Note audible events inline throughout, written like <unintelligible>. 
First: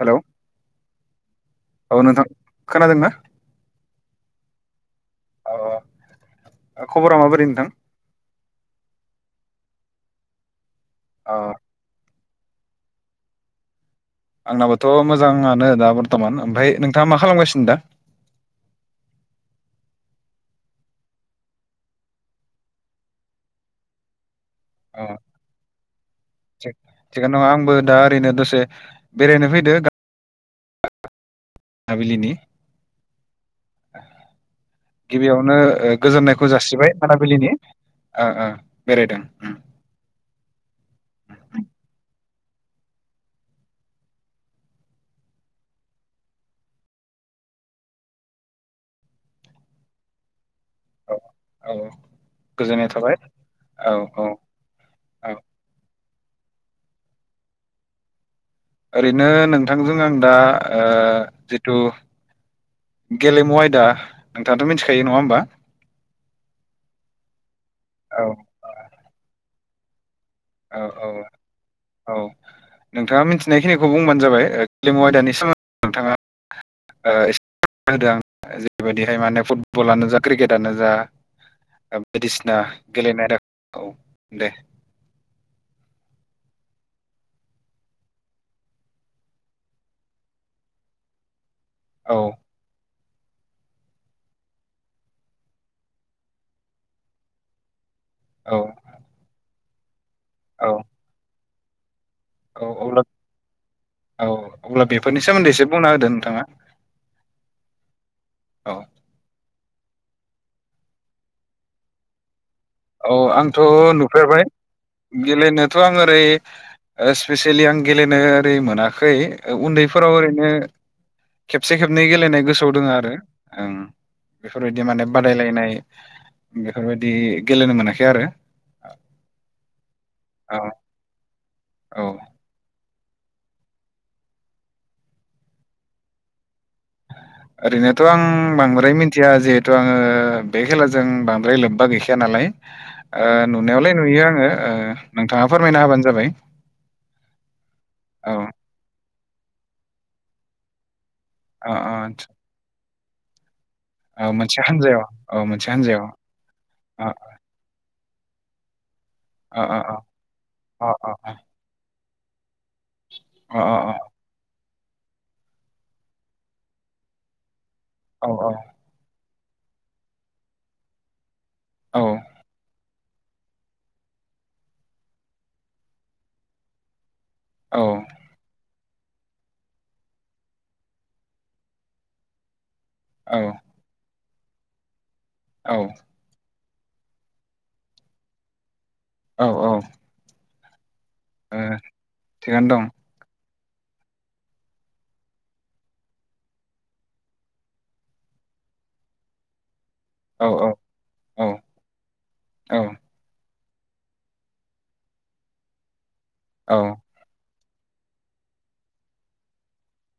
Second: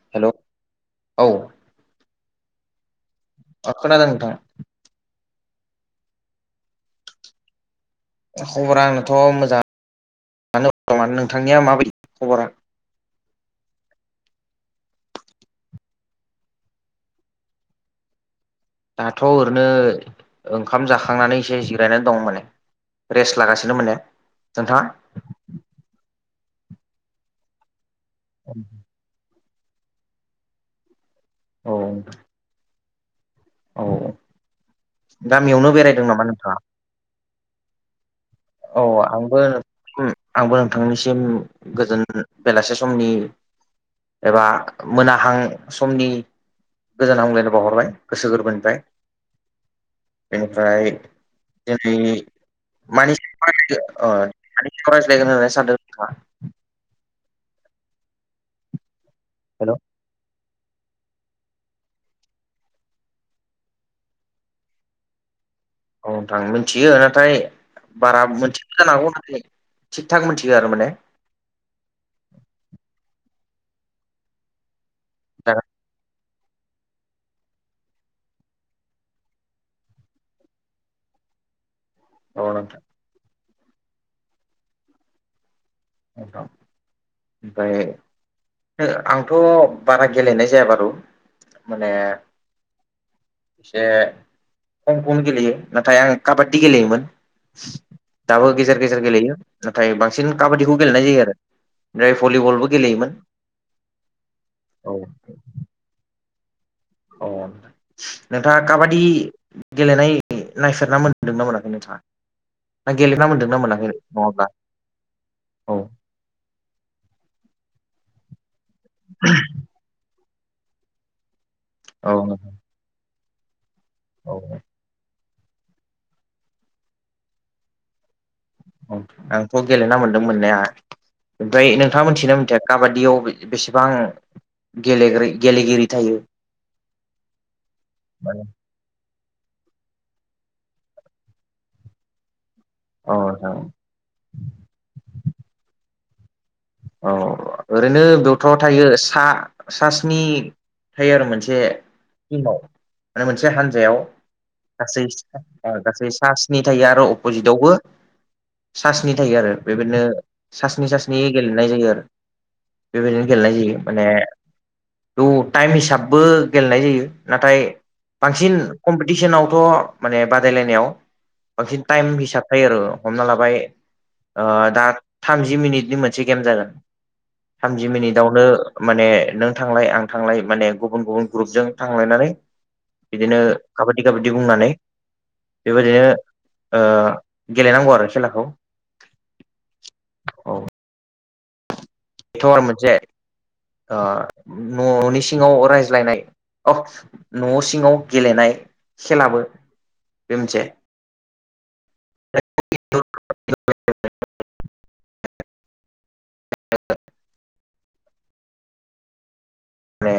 Hello hello औ औ नोंथां खोनादोंना? अ खोनादों नोंथां <unintelligible> खबरा माबोरै नोंथां? खबरा आंनाथ' मोजां <unintelligible> अ नोंथांनिया माबायदि खबरा आंनाबोथ' मोजाङानो दा बर्थमान ओमफाय नोंथाङा मा खालामगासिनो दा दाथ' ओरैनो ओंखाम जाखांनानै एसे जिरायनानै दं माने रेस्ट लागासिनो मोने नोंथाङा <unintelligible> थिगानो <unintelligible> आंबो दा ओरैनो दसे बेरायनो फैदो गा औ नाबिलिनि औ गिबियावनो गामियावनो ओ बेरायदों नामा गोजोननायखौ नोंथाङा जासिबाय आदाबिलिनि ओ ओ औ आंबो उम आंबो नोंथांनिसिम गोजोन बेलासे समनि एबा मोनाहां समनि गोजान हामग्लायनो बावहरबाय गोसो गोरबोनिफ्राय बेनिफ्राय औ औ दिनै गोजोननाय थाबाय मानि औ <unintelligible> अ औ मानि सायाव औ रायज्लायगोन होननानै सानदों नोंथाङा ओरैनो हेल' नोंथांजों आं दा ओ जिथु गेलेमु आयदा नोंथाङाथ' मिथिखायो नङा होमबा औ नोंथां मिनथियो नाथाय बारा औ मोनथि <unintelligible> जागौ नाथाय थिग थाक मोनथि औ औ औ नोंथाङा मिथिनायखिनिखौ बुंबानो जाबाय ग्लेमु आयदानि सोमो ओ एसे फोरमायना होदों आं जेरैबायदिहाय माने फुटबलानो जा क्रिकेटानो जा औ बायदिसिना नोंथां गेलेनाय आयदाखौ दे औ फ्राय <unintelligible> आंथ' बारा गेलेनाय बारु माने औ इसे खम खम गेलेयो नाथाय आं काबादि गेलेयोमोन दाबो औ गेजेर गेजेर गेलेयो नाथाय बांसिन औ काबादिखौ गेलेनाय जायो आरो ओमफ्राय औ भलिबलबो अब्ला गेलेयोमोन औ अब्ला औव बेफोरनि सोमोन्दै एसे बुंना होदो नोंथांङा अ नोंथांङा औ काबादि गेलेनाय नायफेरना मोन्दोंना मोनाखै नोंथांङा? औ आंथ' नुफेरबाय। औ गेलेनोथ' आं ओरैय ओ स्पेसियेलि आं गेलेनो ओरै मोनाखै ओ उन्दैफोराव ओरैनो खेबसे खेबनै औ गेलेनाय गोसोआव दंङ आरो। ओं औ बेफोरबायदि बिदि माने बादायलायनाय बेफोरबायदि गेलेनो मोनाखै आरो आंथ' गेलेना मोनदों मोननाया औ ओमफ्राय नोंथांङा औ मिथिना मिथिया काबादियाव बे बेसेबां गेलगिरि गेलेगिरि थायो? ओरैनोथ' आं बांद्राय मिथिया जथिया जिहेथु आंङो बे खेलाजों बांद्राय लोब्बा गैखाया नालाय औ नोंथां नुनायावलाय नुयो आंङो ओ नोंथांङा फोरमायना होबानो जाबाय। औ औ ओरैनोथ थायो सा स्नि थायो आरो मोनसे अ आदसा मोनसे टिमाव माने मोनसे हानजायाव। औ मोनसे हानजायाव औ मोनसे हानजायाव गासैय सा स्नि थायो आरो अ अपजित बेवबो सा स्नि थायो आरो अ अ अ बेबायदिनो सास्नि अ सास्नि अ गेलेनाय जायो आरो बेबायदिनो गेलेनाय अ जायो माने टाइम हिसाबबो गेलेनाय जायो नाथाय अ औ बांसिन कम्पिटिसनावथ' माने बादायलायनायाव बांसिन औ टाइम हिसाब थायो आरो हमना लाबाय ओ दा थामजि मिनिटनि मोनसे गेम जागोन। औ थामजि मिनिटावनो माने नों थांलाय आं थांला--य माने गुबुन गुबुन ग्रुपजों थांलायनानै बिदिनो काबादि काबादि बुंनानै औ बेबायदिनो ओ गेलेनांगौ आरो खेलाखौ। औव औव। औ ओ बेथ' आरो थिगानो दं मोनसे ओ न'नि सिंङाव रायज्लायनाय अ न' सिंङाव गेलेनाय खेलाबो बे औ मोनसे। औ औ औ <unintelligible> औव माने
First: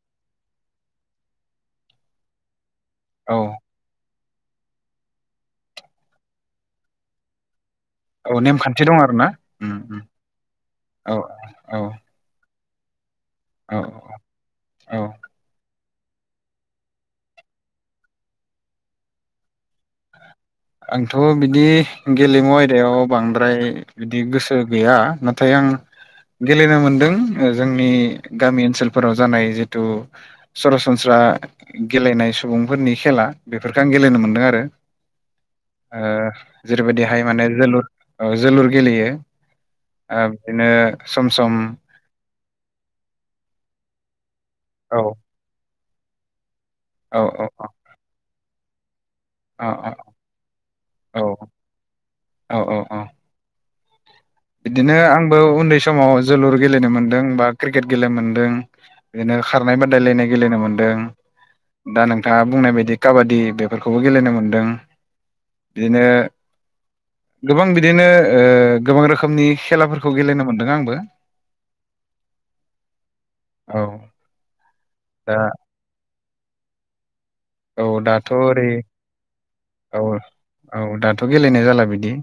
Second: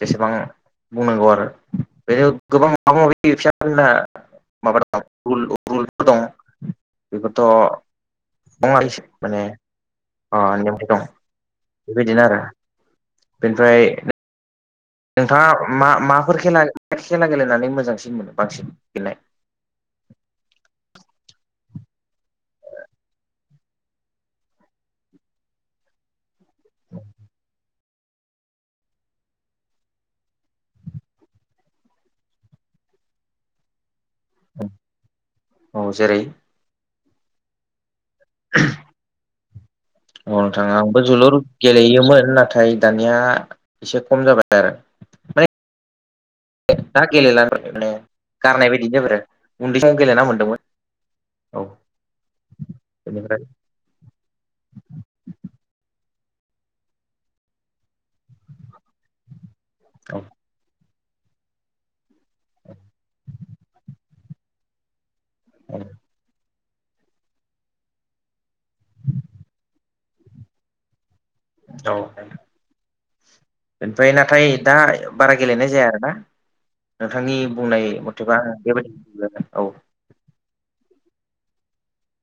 जेसेबां बुंनांगौ आरो बे गोबां माबा माबि औ <unintelligible> होनना माबा दं रुल रु गतः गलफोर दं बेफोरथ' औ दंङ नेमखान्थि दं आरोखि आरो ना माने उम उम अ <unintelligible> दं औ बेबायदिनो आरो। बेनिफ्राय औ‌व नोंथांङा मा माफोर खेला खेला गेलेनानै मोजांसिन मोनो बांसिन गेलनाय। आंथ' बिदि गेलेमु आयदायाव बांद्राय बिदि गोसो गैया नाथाय आं गेलेनो मोनदों जों जोंनि गामि जानाय ओनसोलफोराव जानाय जेहेथु सरासनस्रा गेलेनाय सुबुंफोरनि खेला बेफोरखो आं गेलेनो मोनदों आरो। औ ओ जेरै जेरैबायदिहाय माने जोलुर ओ जोलुर गेलेयो। ओ औ नोंथां बिदिनो आंबो सम जोलुर सम गेलेयोमोन नाथाय दानिया एसे खम जाबाय आरो। औव दा गेलेला औ औ गारनाय बायदि जाबाय। औ उन्दै समाव गेलेना मोनदोंमोन। औ औ औ औ <unintelligible> बिदिनो आंबो उन्दै समाव जोलुर गेलेनो मोनदों बा क्रिकेट गेलेनो मोन्दों। बिदिनो खारनाय औ बादायलायनाय गेलेनो मोनदों दा नों थाङा बुंनाय बायदि काबादि बेफोरखौबो गेलेनो मोनदों। बिदिनो गोबां बिदिनो ओ गोबां रोखोमनि खेलाफोरखौ गेलेनो मोनदों आंबो। औ औ ओमफाय नाथाय दा बारा दा गेलेनाय जाया आरोना नोंथांनि औ बुंनाय दाथ' मथेबा ओरै बेबायदि बुंनागोन। औ औ औ दाथ' गेलेनाय जाला बिदि।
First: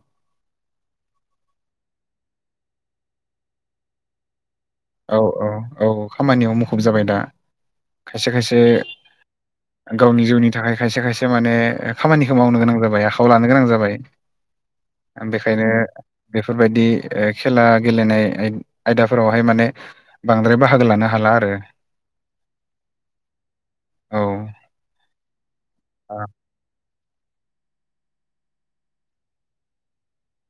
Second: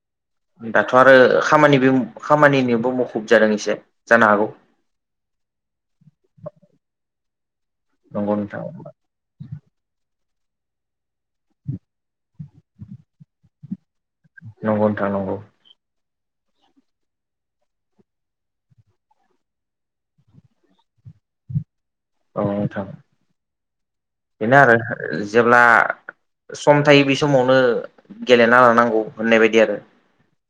दाथ' आरो खामानिबो खामानिनिबो मुखुब जादों एसे जानो हागौ। औ औ औ खामानियाव मुखुब जाबाय दा खायसे नंगौ खायसे नोंथां गावनि जिउनि थाखाय खायसे खायसे माने खामानिखौ मावनो गोनां जाबाय आखायाव लानो गोनां जाबाय। नंगौ नोंथां आं नंगौ बेखायनो बेफोरबायदि ओ खेला गेलेनाय आय-आयदाफोरावहाय माने बांद्राय बाहागो लानो हाला आरो। औ नोंथां बेनो आरो जेब्ला अ सम थायो बे समावनो गेलेना लानांगौ होननाय बायदि आरो।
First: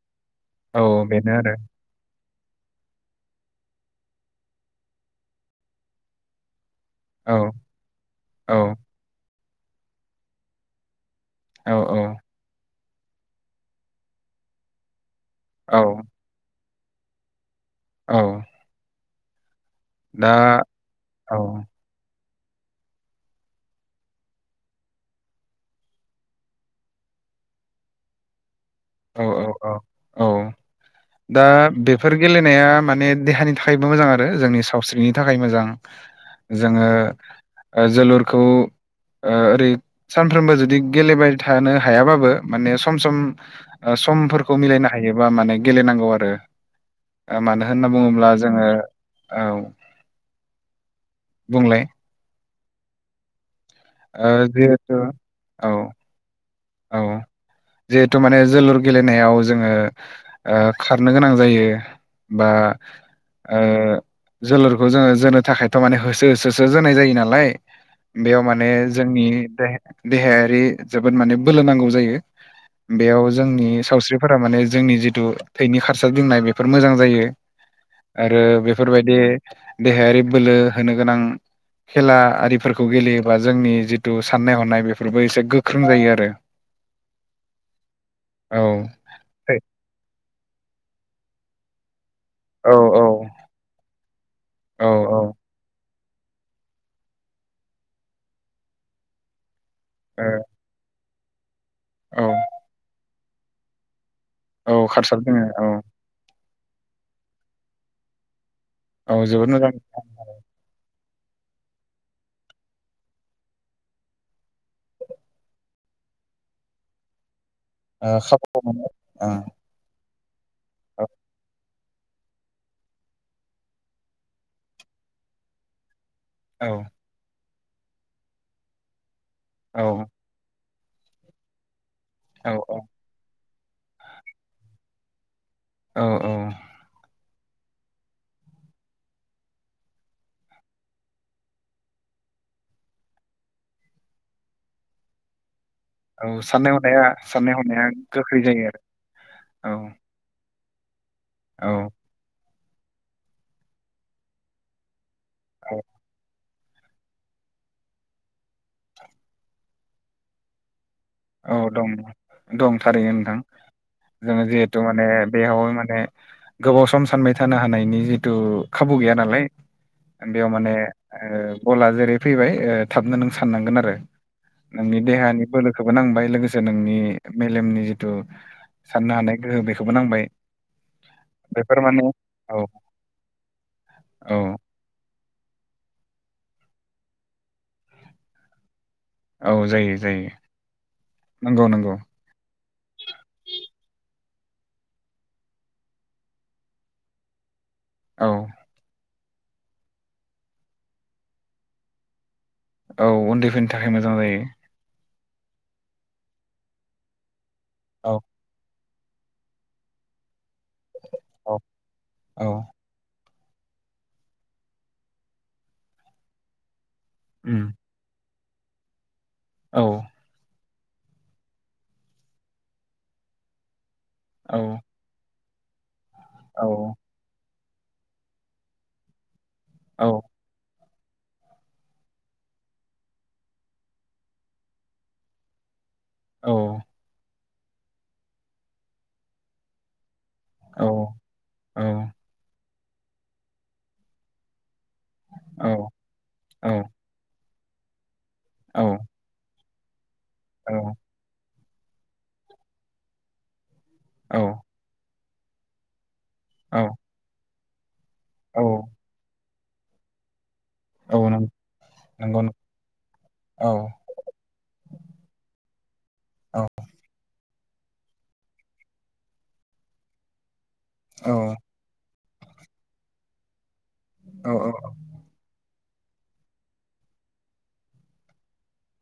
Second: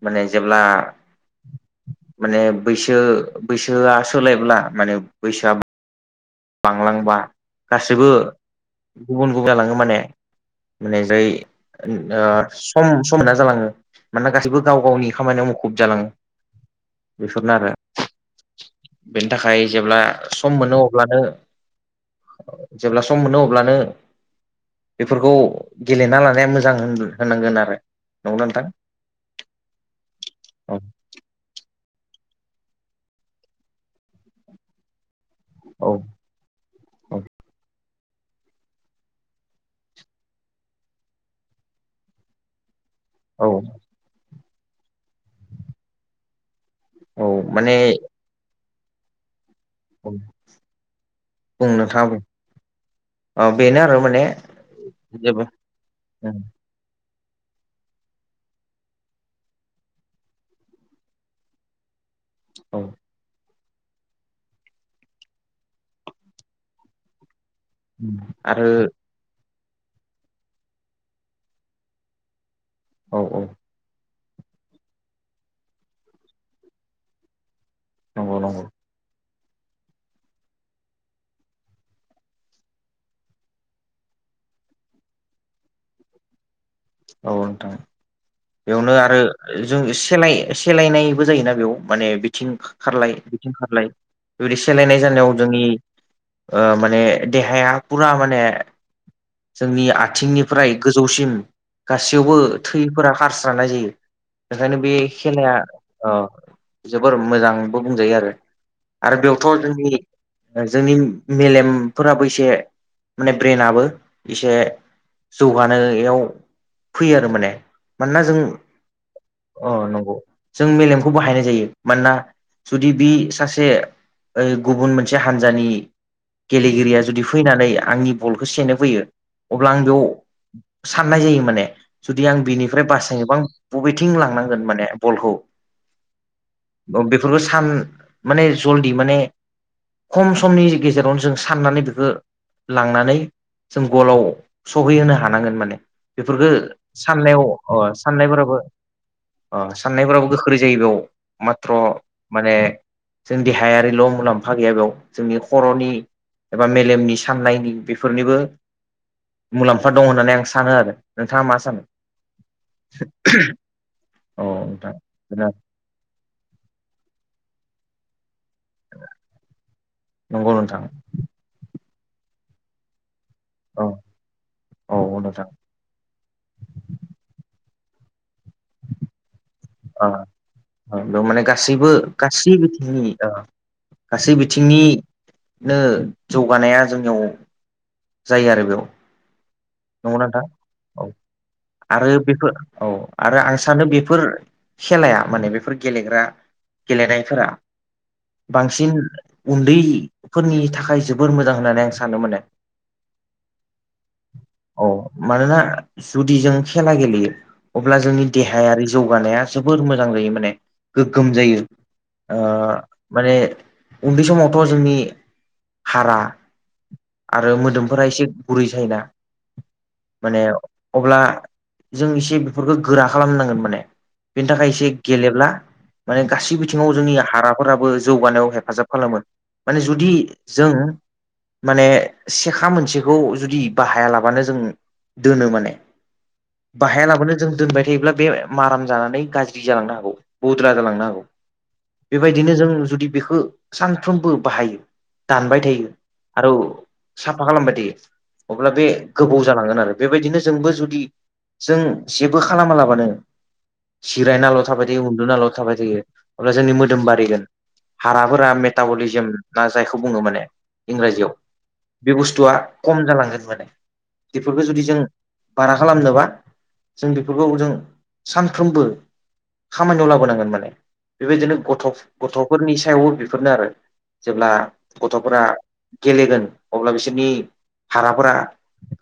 माने जेब्ला औ बेनो आरो माने बैसो बैसोआ सोलायब्ला माने बैसोआ बांलांबा औ गासैबो औ गुबुन गुबुन जालाङो माने माने जाय औ ओ सम सम मोनना जालाङो मानोना गासिबो गाव गावनि खामानियाव मु औ खुब जालाङो बेफोरनो आरो औ बेनि थाखाय जेब्ला दा सम मोनो अब्लानो औ जेब्ला सम मोनो अब्लानो बेफोरखौ गेलेना लानाया मोजां होन-होननांगोन आरो नंगौ ना नोंथां? औ औ औ औ दा बेफोर गेलेनाया माने देहानि थाखायबो मोजां आरो जोंनि सावस्रिनि थाखाय मोजां, औ जोङो औ ओ जोलुरखौ ओरै सानफ्रोमबो जुदि गेलेबाय थानो हायाबाबो माने सम सम औ ओ समफोरखौ मिलायनो हायोबा माने गेलेनांगौ आरो। औ ओ मानो माने होनना बुङोब्ला जोङो औ बुं बुंलाय नोंथां, औ बेनो आरो माने ओ जिहेथु जेबो औ औ जिहेथु माने जोलुर गेलेनायाव जोङो ओ खारनो गोनां जायो। बा औ ओ जोलुरखौ जोङो जोनो थाखायथ' माने होसो होसोसो जोनाय जायो नालाय। उम बेयाव माने आरो जोंनि दे-देहायारि जोबोद माने बोलो नांगौ जायो, औ बेयाव औ जोंनि सावस्रि फोरा माने जोंनि जिथु थैनि खारसार दिंनाय बेफोर मोजां जायो। आरो नंगौ बे नंगौ बेफोरबायदि देहायारि बोलो होनो गोनां खेला आरिफोरखौ गेलेयोबा जोंनि जिथु साननाय हनाय बेफोरबो एसे गोख्रों जायो आरो। औ नोंथां औ बेयावनो आरो जों सेलाय सेलायनायबो जायोना बेयाव माने बिथिं औ खारलाय बिथिं खारलाय बेबायदि औ सोलायनाय जानायाव जोंनि ओ माने देहाया पुरा माने जोंनि औ आथिंनिफ्राय गोजौसिम औ गासैयावबो थैफोरा खारस्रानाय जायो, ओंखायनो औ बे खारसार दोङो खेलाया औ अ जोबोर मोजांबो बुंजायो आरो। आरो औ जोबोद बेयावथ' मोजां जोंनि जोंनि मेलेमफोराबो एसे माने ब्रेनाबो एसे जौगानायाव फैयो आरो माने, ओ मानोना जों खाबु अ नंगौ जों औ मेलेमखौ बाहायनाय जायो। मानोना जुदि बि सासे ओ गुबुन मोनसे हानजानि औ गेलेगिरिया जुदि फैनानै आंनि बलखौ सेनो फैयो अब्ला औ आं बेयाव साननाय जायो माने जुदि आं औ बिनिफ्राय बासायनोबा बबेथिं लांनांगोन माने बलखौ औ औ अ बेफोरखौ सान माने जलदि माने खम समनि गेजेरावनो जों साननानै बेखौ लांनानै जों गलाव सहैहोनो हानांगोन माने औ बेफोरफोरखौ साननाय हनाया साननायाव साननाय हनाया अ गोख्रै साननायफोराबो जायो अ आरो साननायफोराबो गो ख्रै जायो बेयाव औ माथ्र' माने जों देहायारिल' मुलाम्फा गैया बेयाव जोंनि औ खर'नि एबा मेलेमनि सान्नायनि बेफोरनिबो मुलाम्फा दं होननानै आं सानो आरो नोंथाङा मा औ सानो दं, दं थारैनो नोंथां जोंङो औ जिहेतु नोंथां माने बेयाव माने गोबाव सम सानबाय थानो हानायनि जिथु खाबु गैया नालाय बेयाव नंगौ माने नोंथां बलआ जेरै फैबाय थाबनो नों साननांगोन औ आरो नोंनि औ देहानि नोंथां बोलो खौबो नांबाय लोगोसे नोंनि मेलेमनि जिथु साननो हानाय गोहो बेखौबो ओ नांबाय बेयाव माने बेफोर गासैबो माने गासै औ बिथिंनि ओ गासै औ बिथिंनि। नो जौगानाया जोंनियाव जायो आरो बेयाव। औ जायो। नंगौना जायो नोंथां नंगौ नंगौ आरो बेफोर औ आरो आं सानो बेफोर खेलाया माने बेफोर गेलेग्रा। गेलेनाय फोरा। औ बांसिन उन्दैफोरनि थाखाय जोबोर मोजां होननानै आं सानो माने। औ उन्दैफोरनि थाखाय मोजां जाय़ो। औ मानोना जुदि जों खेला गेलेयो अब्ला औ जोंनि। देहायारि जौगानाया जोबोर मोजां जायो माने गोग्गोम औ जायो। ओ औ माने उन्दै समावथ' जोंनि हारा। आरो उम मोदोमफोरा एसे गुरै जायो ना। औ माने अब्ला जों इसे बेफोरखौ गोरा खालामनांगोन माने बेनि औ थाखाय एसे। गेलेब्ला माने गासै औ बिथिङाव जोंनि हाराफोराबो जौगानायाव हेफाजाब खालामो। माने औ जुदि जों। माने सेखा मोनसेखौ जुदि बाहायालाबानो जों दोनो माने। औ बाहाया लाबानो जों दोनबाय थायोब्ला बे माराम जानानै गाज्रि जालांनो हागौ। बुद्रा औ जालांनो हागौ औ बेबायदिनो जों जुदि बेखौ सानफ्रोमबो बाहायो। दानबाय थायो। औ साफा खालामबायदि अब्ला औ बे गोबाव जालांगोन आरो बेबायदिनो जोंबो जुदि जों जेबो खालामालाबानो जिरायनाल' थाबायदि उन्दुनाल' थाबाय थायो अब्ला जोंनि मोदोम बारिगोन हाराफोरा औ मेटाबलिजम ना जायखौ बुो माने। इंराजियाव औ बे नंगौ नंगौ बुस्थुआ खम जालांगोन माने औ बेफोरखौ जुदि जों बारा खालामनोबा औ जों बेफोरखौ जों सानफ्रोमबो खामानियाव लाबोनांगोन माने औ बेबायदिनो गथ' गथ'फोरनि सायावबो बेफोरनो आरो औ जेब्ला गथफोरा गेलेगोन अब्ला बिसोरनि हाराफोरा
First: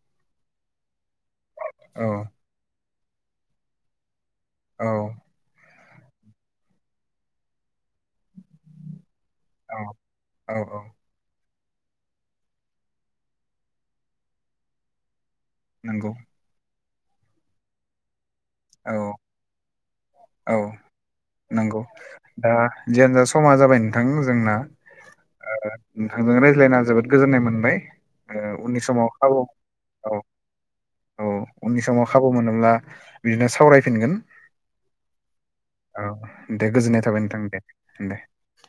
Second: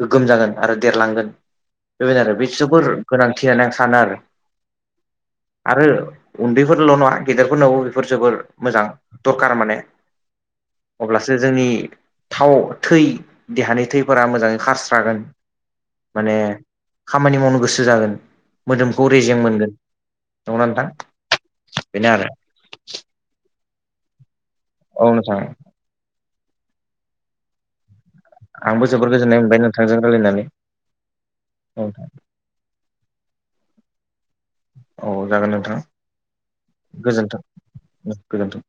गोग्गोम जागोन आरो देरलांगोन। बेबायदिनो आरो बि जुरफोर गोनांथि होननानै आं सानो आरो। औ आरो उन्दैफोरल' नङा गेदेरफोरनावबो बेफोर जोबोर मोजां। दखार माने औ औ अब्लास जोंनि थाव थै देहानि थैफोरा मोजाङै खारस्रागोन। नंगौ माने खामानि मावनो गोसो जागोन औ मोदोमखौ रेजें मोनगोन। औ नंगौना नोंथां नंगौ बेनो आरो दा जियानोजा समा जाबाय नोंथां जोंना। औ नोंथां। नोंथांजों रायज्लायना जोबोद गोजोननाय मोनबाय। ओ उननि आंबो समाव जोबोर खाबु गोजोननाय मोनबाय नोंथांजों औ रायज्लायनानै। औ उननि समाव खाबु मोनोब्ला बिदिनो सावरायफिनगोन। औ जागोन नोंथाङा औ दे गोजोननाय थाबाय नोंथां गोजोनथों दे दे गोजोनथों।